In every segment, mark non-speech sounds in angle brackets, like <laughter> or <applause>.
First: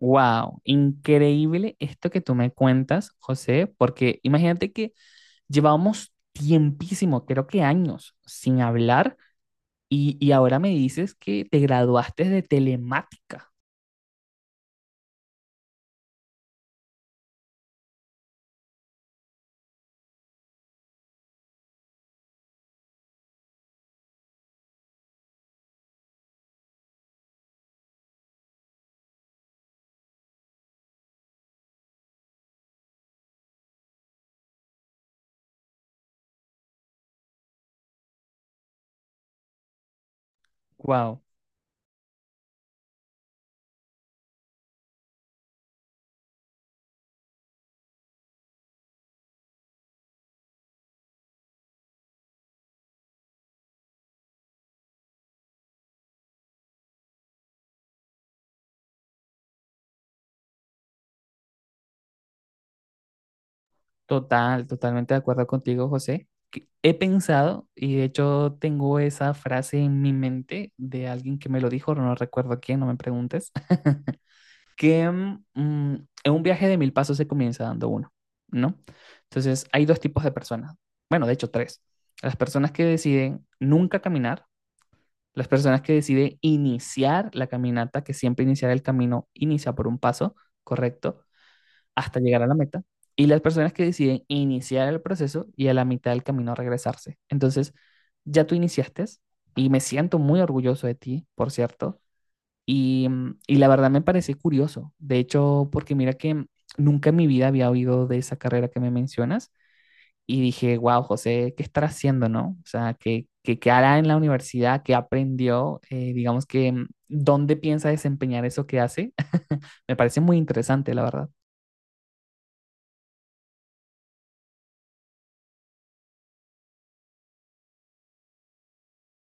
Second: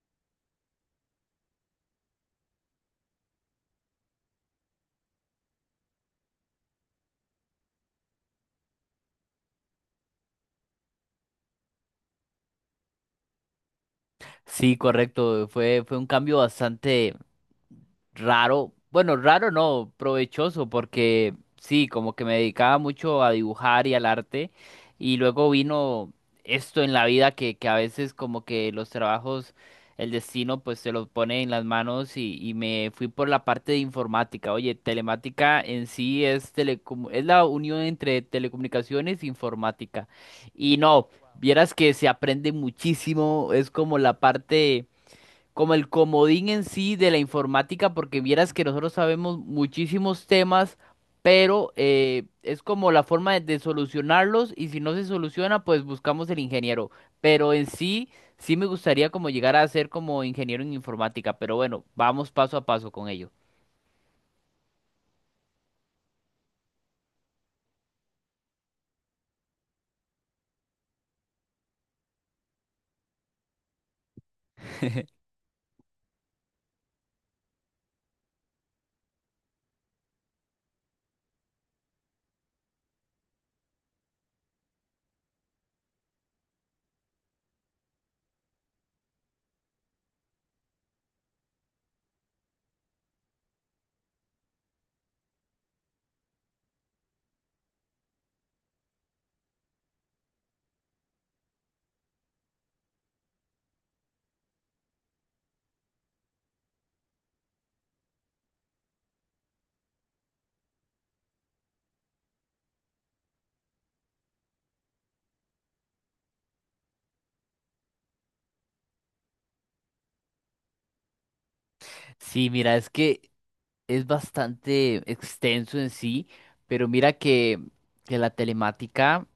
Wow, increíble esto que tú me cuentas, José, porque imagínate que llevábamos tiempísimo, creo que años, sin hablar y ahora me dices que te graduaste de telemática. Sí, correcto. Fue un cambio bastante raro. Bueno, raro no, provechoso, porque sí, como que me dedicaba mucho a dibujar y al arte. Y luego vino esto en la vida que a veces como que los trabajos, el destino pues se los pone en las manos y me fui por la parte de informática. Oye, telemática en sí es, telecom es la unión entre telecomunicaciones e informática. Y no. Wow, Vieras que se aprende muchísimo, es como la parte, como el comodín en sí de la informática, porque vieras que nosotros sabemos muchísimos temas, pero es como la forma de solucionarlos y si no se soluciona, pues buscamos el ingeniero. Pero en sí, sí me gustaría como llegar a ser como ingeniero en informática, pero bueno, vamos paso a paso con ello. Totalmente de acuerdo contigo, José. Que he pensado y de hecho tengo esa frase en mi mente de alguien que me lo dijo, no recuerdo quién, no me preguntes que <laughs> en un viaje de mil pasos se comienza dando uno, ¿no? Entonces, hay dos tipos de personas. Bueno, de hecho, tres. Las personas que deciden nunca caminar, las personas que deciden iniciar la caminata, que siempre iniciar el camino inicia por un paso, correcto, hasta llegar a la meta, y las personas que deciden iniciar el proceso y a la mitad del camino regresarse. Entonces, ya tú iniciaste y me siento muy orgulloso de ti, por cierto, y, y la verdad me parece curioso. De hecho, porque mira que nunca en mi vida había oído de esa carrera que me mencionas y dije, wow, José, ¿qué estará haciendo, no? O sea, ¿qué hará en la universidad? ¿Qué aprendió? Digamos que, ¿dónde piensa desempeñar eso que hace? <laughs> Me parece muy interesante, la verdad. Sí, mira, es que es bastante extenso en sí, pero mira que la telemática...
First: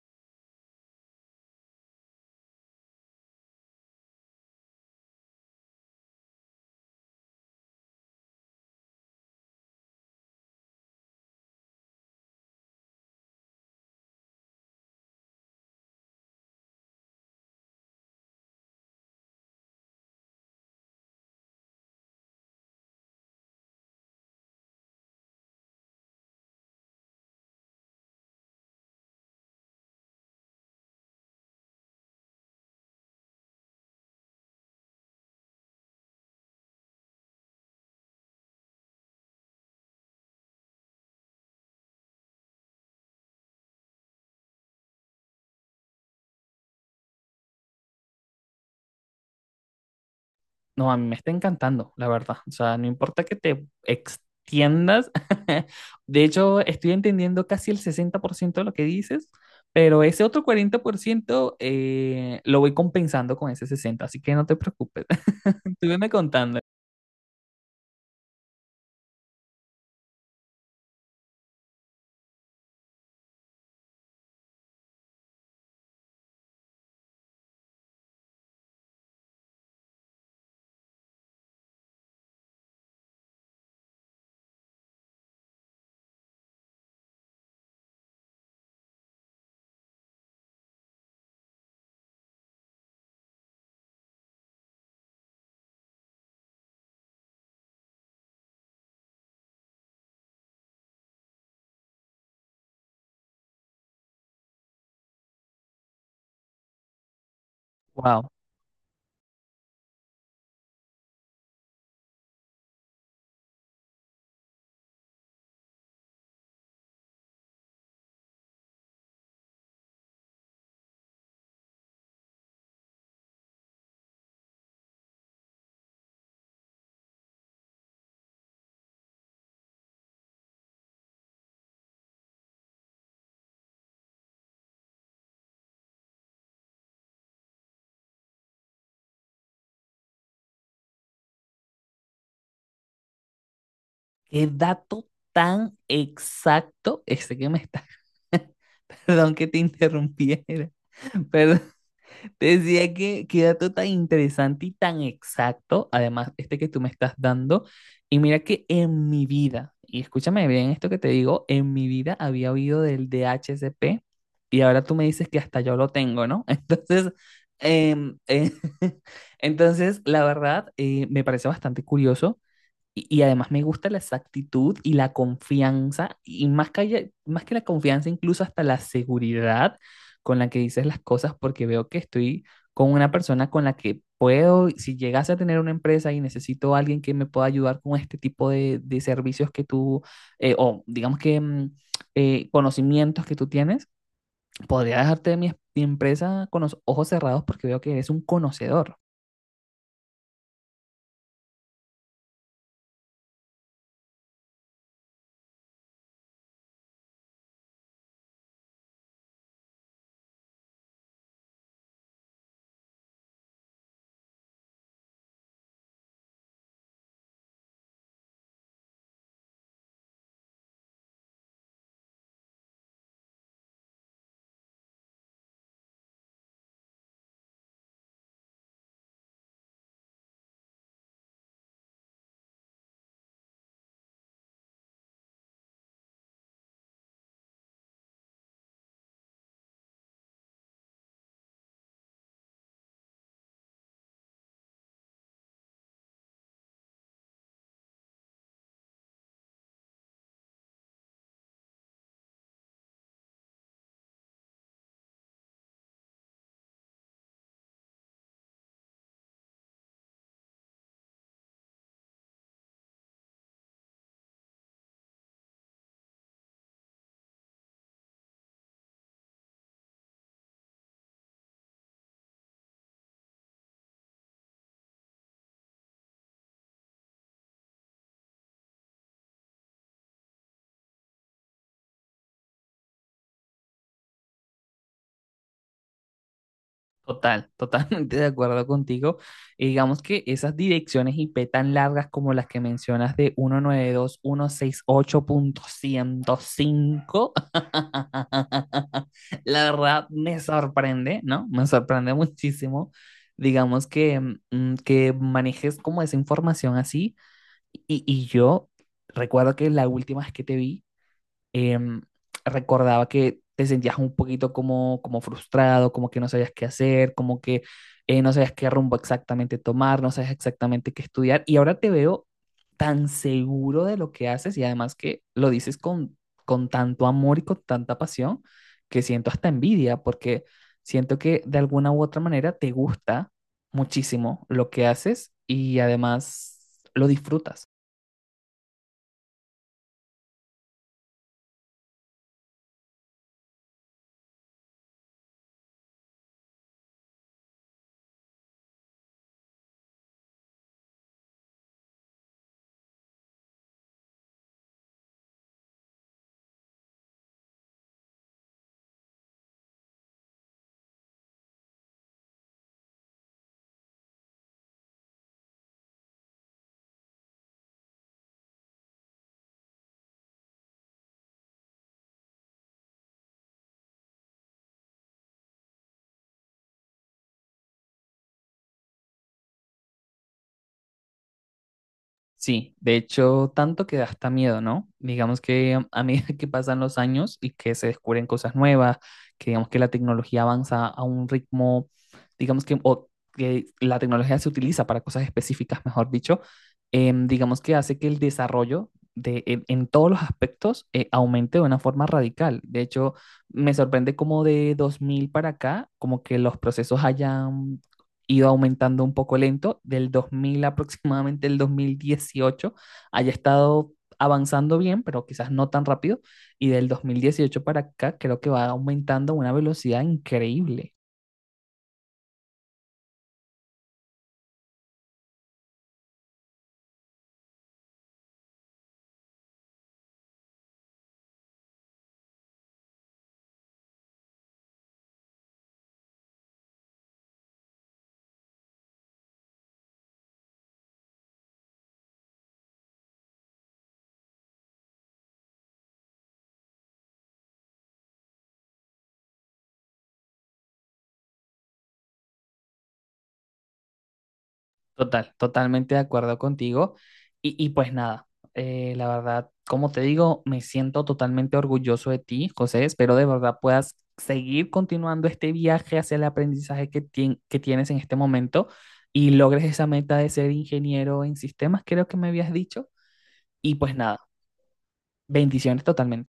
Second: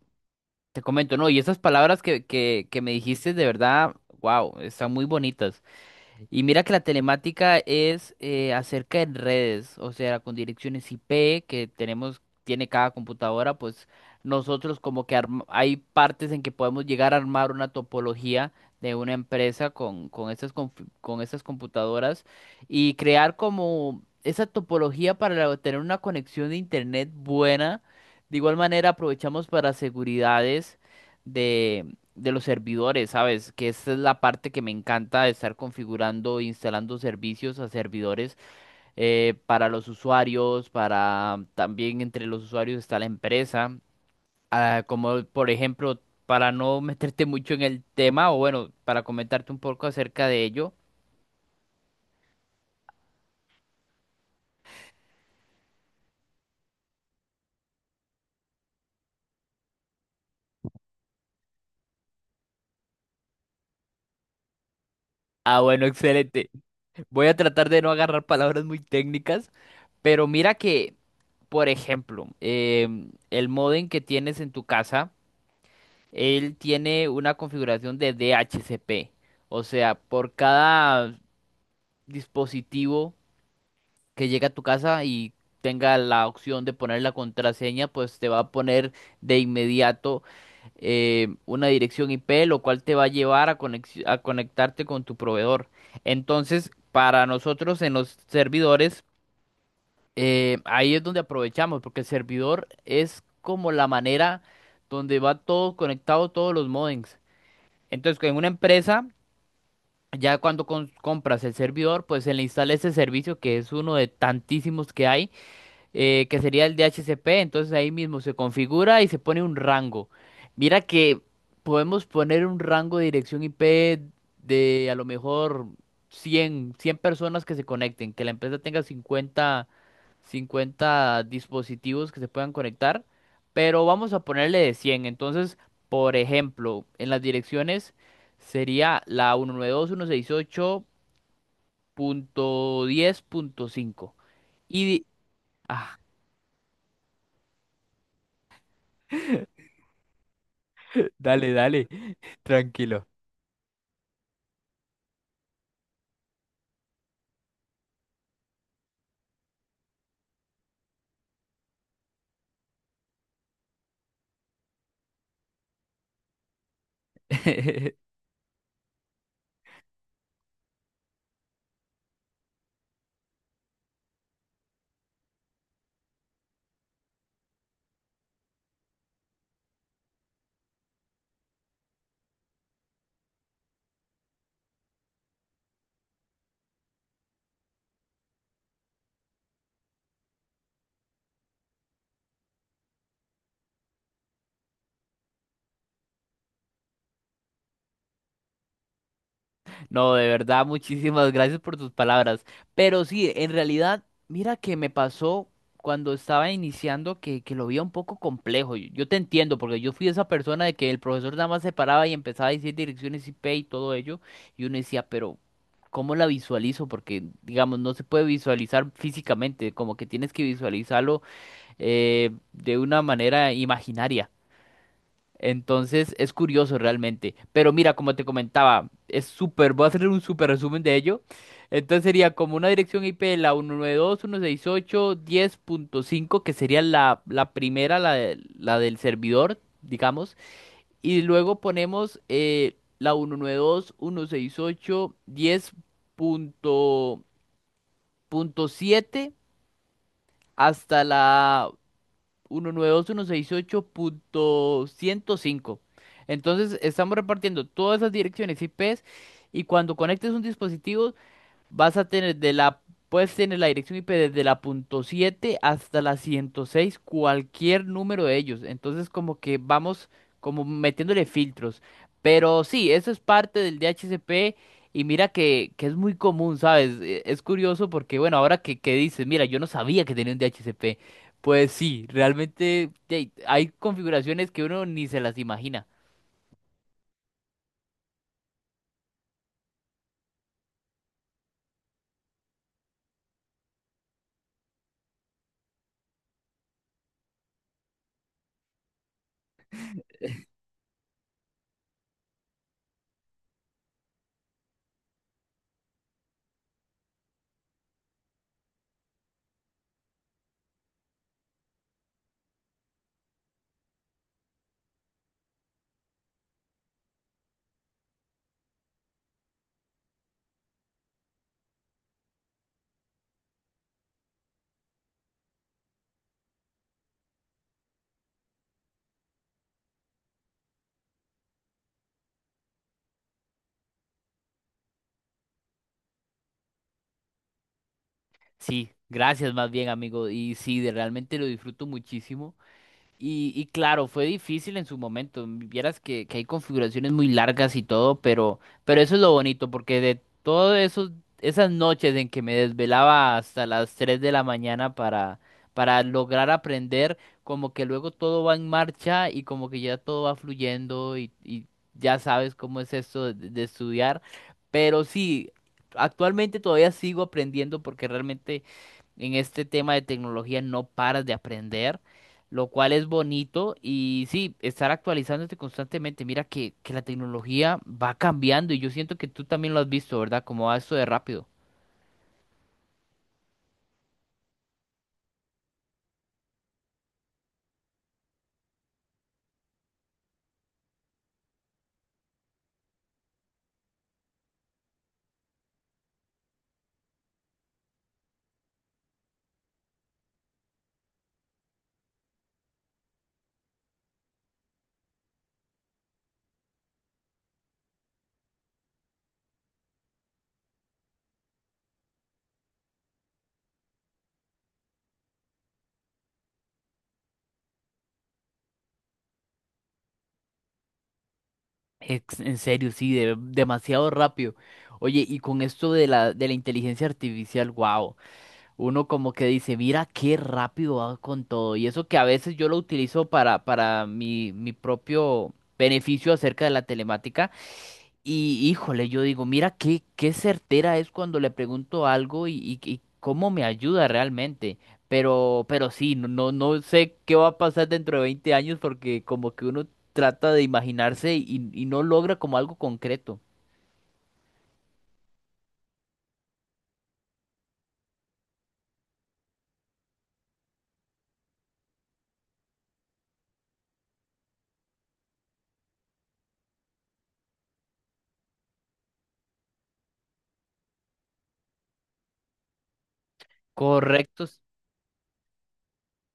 Te comento, no, y esas palabras que me dijiste de verdad, wow, están muy bonitas. Y mira que la telemática es acerca de redes, o sea, con direcciones IP que tenemos, tiene cada computadora, pues nosotros como que hay partes en que podemos llegar a armar una topología de una empresa con estas, con estas computadoras y crear como esa topología tener una conexión de internet buena. De igual manera aprovechamos para seguridades de los servidores, ¿sabes? Que esta es la parte que me encanta de estar configurando e instalando servicios a servidores para los usuarios, para también entre los usuarios está la empresa. Ah, como por ejemplo, para no <laughs> meterte mucho en el tema, o bueno, para comentarte un poco acerca de ello. No, a mí me está encantando, la verdad. O sea, no importa que te extiendas. <laughs> De hecho, estoy entendiendo casi el 60% de lo que dices, pero ese otro 40% lo voy compensando con ese 60%, así que no te preocupes. Ah, <laughs> bueno, Tú me excelente. contando. Voy a tratar de no agarrar palabras muy técnicas, pero mira que, por ejemplo, el modem que tienes en tu casa. Él tiene una configuración de DHCP. O sea, por cada dispositivo que llega a tu casa y tenga la opción de poner la contraseña, pues te va a poner de inmediato una dirección IP, lo cual te va a llevar a, a conectarte con tu proveedor. Entonces, para nosotros en los servidores, ahí es donde aprovechamos, porque el servidor es como la manera donde va todo conectado, todos los modems. Entonces, Wow, en una empresa, ya cuando compras el servidor, pues se le instala ese servicio que es uno de tantísimos que hay que sería el DHCP, entonces ahí mismo se configura y se pone un rango. Mira que podemos poner un rango de dirección IP de a lo mejor cien personas que se conecten, que la empresa tenga cincuenta dispositivos que se puedan conectar, pero vamos a ponerle de cien. Entonces, por ejemplo, en las direcciones sería la 192.168.10.5. Y, 2.168.10.5. qué Y, di- dato tan ah, exacto ese que me está. <laughs> Perdón que te interrumpiera. <laughs> dale, Perdón. dale. Te decía Tranquilo. que qué dato tan interesante y tan exacto, además este que tú me estás dando. Y mira que en mi vida, y escúchame bien esto que te digo, en mi vida había oído del DHCP y ahora tú me dices que hasta yo lo tengo, ¿no? <laughs> Entonces, <laughs> em, eh, <laughs> entonces la verdad, me parece bastante curioso y además me gusta la exactitud y la confianza, y más que, más que la confianza, incluso hasta la seguridad con la que dices las cosas, porque veo que estoy con una persona con la que puedo, si llegase a tener una empresa y necesito a alguien que me pueda ayudar con este tipo de servicios que tú, o digamos que conocimientos que tú tienes, podría dejarte mi empresa con los ojos cerrados porque veo que eres un conocedor. No, de verdad, muchísimas gracias por tus palabras. Pero sí, en realidad, mira que me pasó cuando estaba iniciando que lo veía un poco complejo. Yo te entiendo, porque yo fui esa persona de que el profesor nada más se paraba y empezaba a decir direcciones IP y todo ello. Y uno decía, pero ¿cómo la visualizo? Porque, digamos, no se puede visualizar físicamente, como que tienes que visualizarlo de una manera imaginaria. Entonces es curioso realmente. Pero mira, como te comentaba, es súper, voy a hacer un súper resumen de ello. Entonces sería como una dirección IP de la 192.168.10.5, que sería la, la primera, la del servidor, digamos. Y luego ponemos la 192.168.10.7 hasta la 192.168.105. Entonces estamos repartiendo todas esas direcciones IP y cuando conectes un dispositivo vas a tener de la, puedes tener la dirección IP desde la punto 7 hasta la 106 cualquier número de ellos. Entonces como que vamos como metiéndole filtros. Pero sí, eso es parte del DHCP y mira que es muy común, ¿sabes? Es curioso porque, bueno, ahora que dices, mira, yo no sabía que tenía un DHCP. Pues sí, realmente hay configuraciones que uno ni se las imagina. Total, <laughs> totalmente de acuerdo contigo. Y digamos que esas direcciones IP tan largas como las que mencionas de 192.168.105, <laughs> la verdad me sorprende, ¿no? Me sorprende muchísimo, digamos que, que manejes como esa información así. Y yo recuerdo que la última vez que te vi, em, recordaba que te sentías un poquito como, como frustrado, como que no sabías qué hacer, como que no sabías qué rumbo exactamente tomar, no sabías exactamente qué estudiar. Y ahora te veo tan seguro de lo que haces y además que lo dices con tanto amor y con tanta pasión que siento hasta envidia porque siento que de alguna u otra manera te gusta muchísimo lo que haces y además lo disfrutas. Sí, gracias más bien, amigo. Y sí, realmente lo disfruto muchísimo. Y claro, fue difícil en su momento. Vieras que hay configuraciones muy largas y todo, pero eso es lo bonito, porque de todas esos, esas noches en que me desvelaba hasta las 3 de la mañana para lograr aprender, como que luego todo va en marcha y como que ya todo va fluyendo y ya sabes cómo es esto de estudiar. Pero sí, actualmente todavía sigo aprendiendo porque realmente en este tema de tecnología no paras de aprender, lo cual es bonito y sí, estar actualizándote constantemente. Mira que la tecnología va cambiando y yo siento que tú también lo has visto, ¿verdad? Como va esto de rápido. Sí, de hecho, tanto que da hasta miedo, ¿no? Digamos que a medida que pasan los años y que se descubren cosas nuevas, que digamos que la tecnología avanza a un ritmo, digamos que, o que la tecnología se utiliza para cosas específicas, mejor dicho, digamos que hace que el desarrollo de, en todos los aspectos aumente de una forma radical. De hecho, me sorprende cómo de 2000 para acá, como que los procesos hayan iba aumentando un poco lento, del 2000 aproximadamente, el 2018, haya estado avanzando bien, pero quizás no tan rápido, y del 2018 para acá creo que va aumentando a una velocidad increíble. En serio, sí, demasiado rápido. Oye, y con esto de la inteligencia artificial, wow, uno como que dice, mira qué rápido va con todo. Y eso que a veces yo lo utilizo para mi propio beneficio acerca de la telemática. Y híjole, yo digo, mira qué, certera es cuando le pregunto algo y, y cómo me ayuda realmente. Pero sí, no sé qué va a pasar dentro de 20 años porque como que uno trata de imaginarse y no logra como algo concreto. Total, totalmente de acuerdo contigo. Y pues nada, la verdad, como te digo, me siento totalmente orgulloso de ti, José. Espero de verdad puedas seguir continuando este viaje hacia el aprendizaje que, que tienes en este momento y logres esa meta de ser ingeniero en sistemas, creo que me habías dicho. Y pues nada, Correctos. bendiciones totalmente.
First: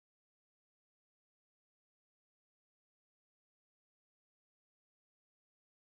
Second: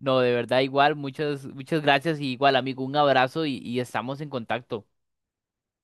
No, de verdad, igual, muchas, muchas gracias y igual, amigo, un abrazo y estamos en contacto.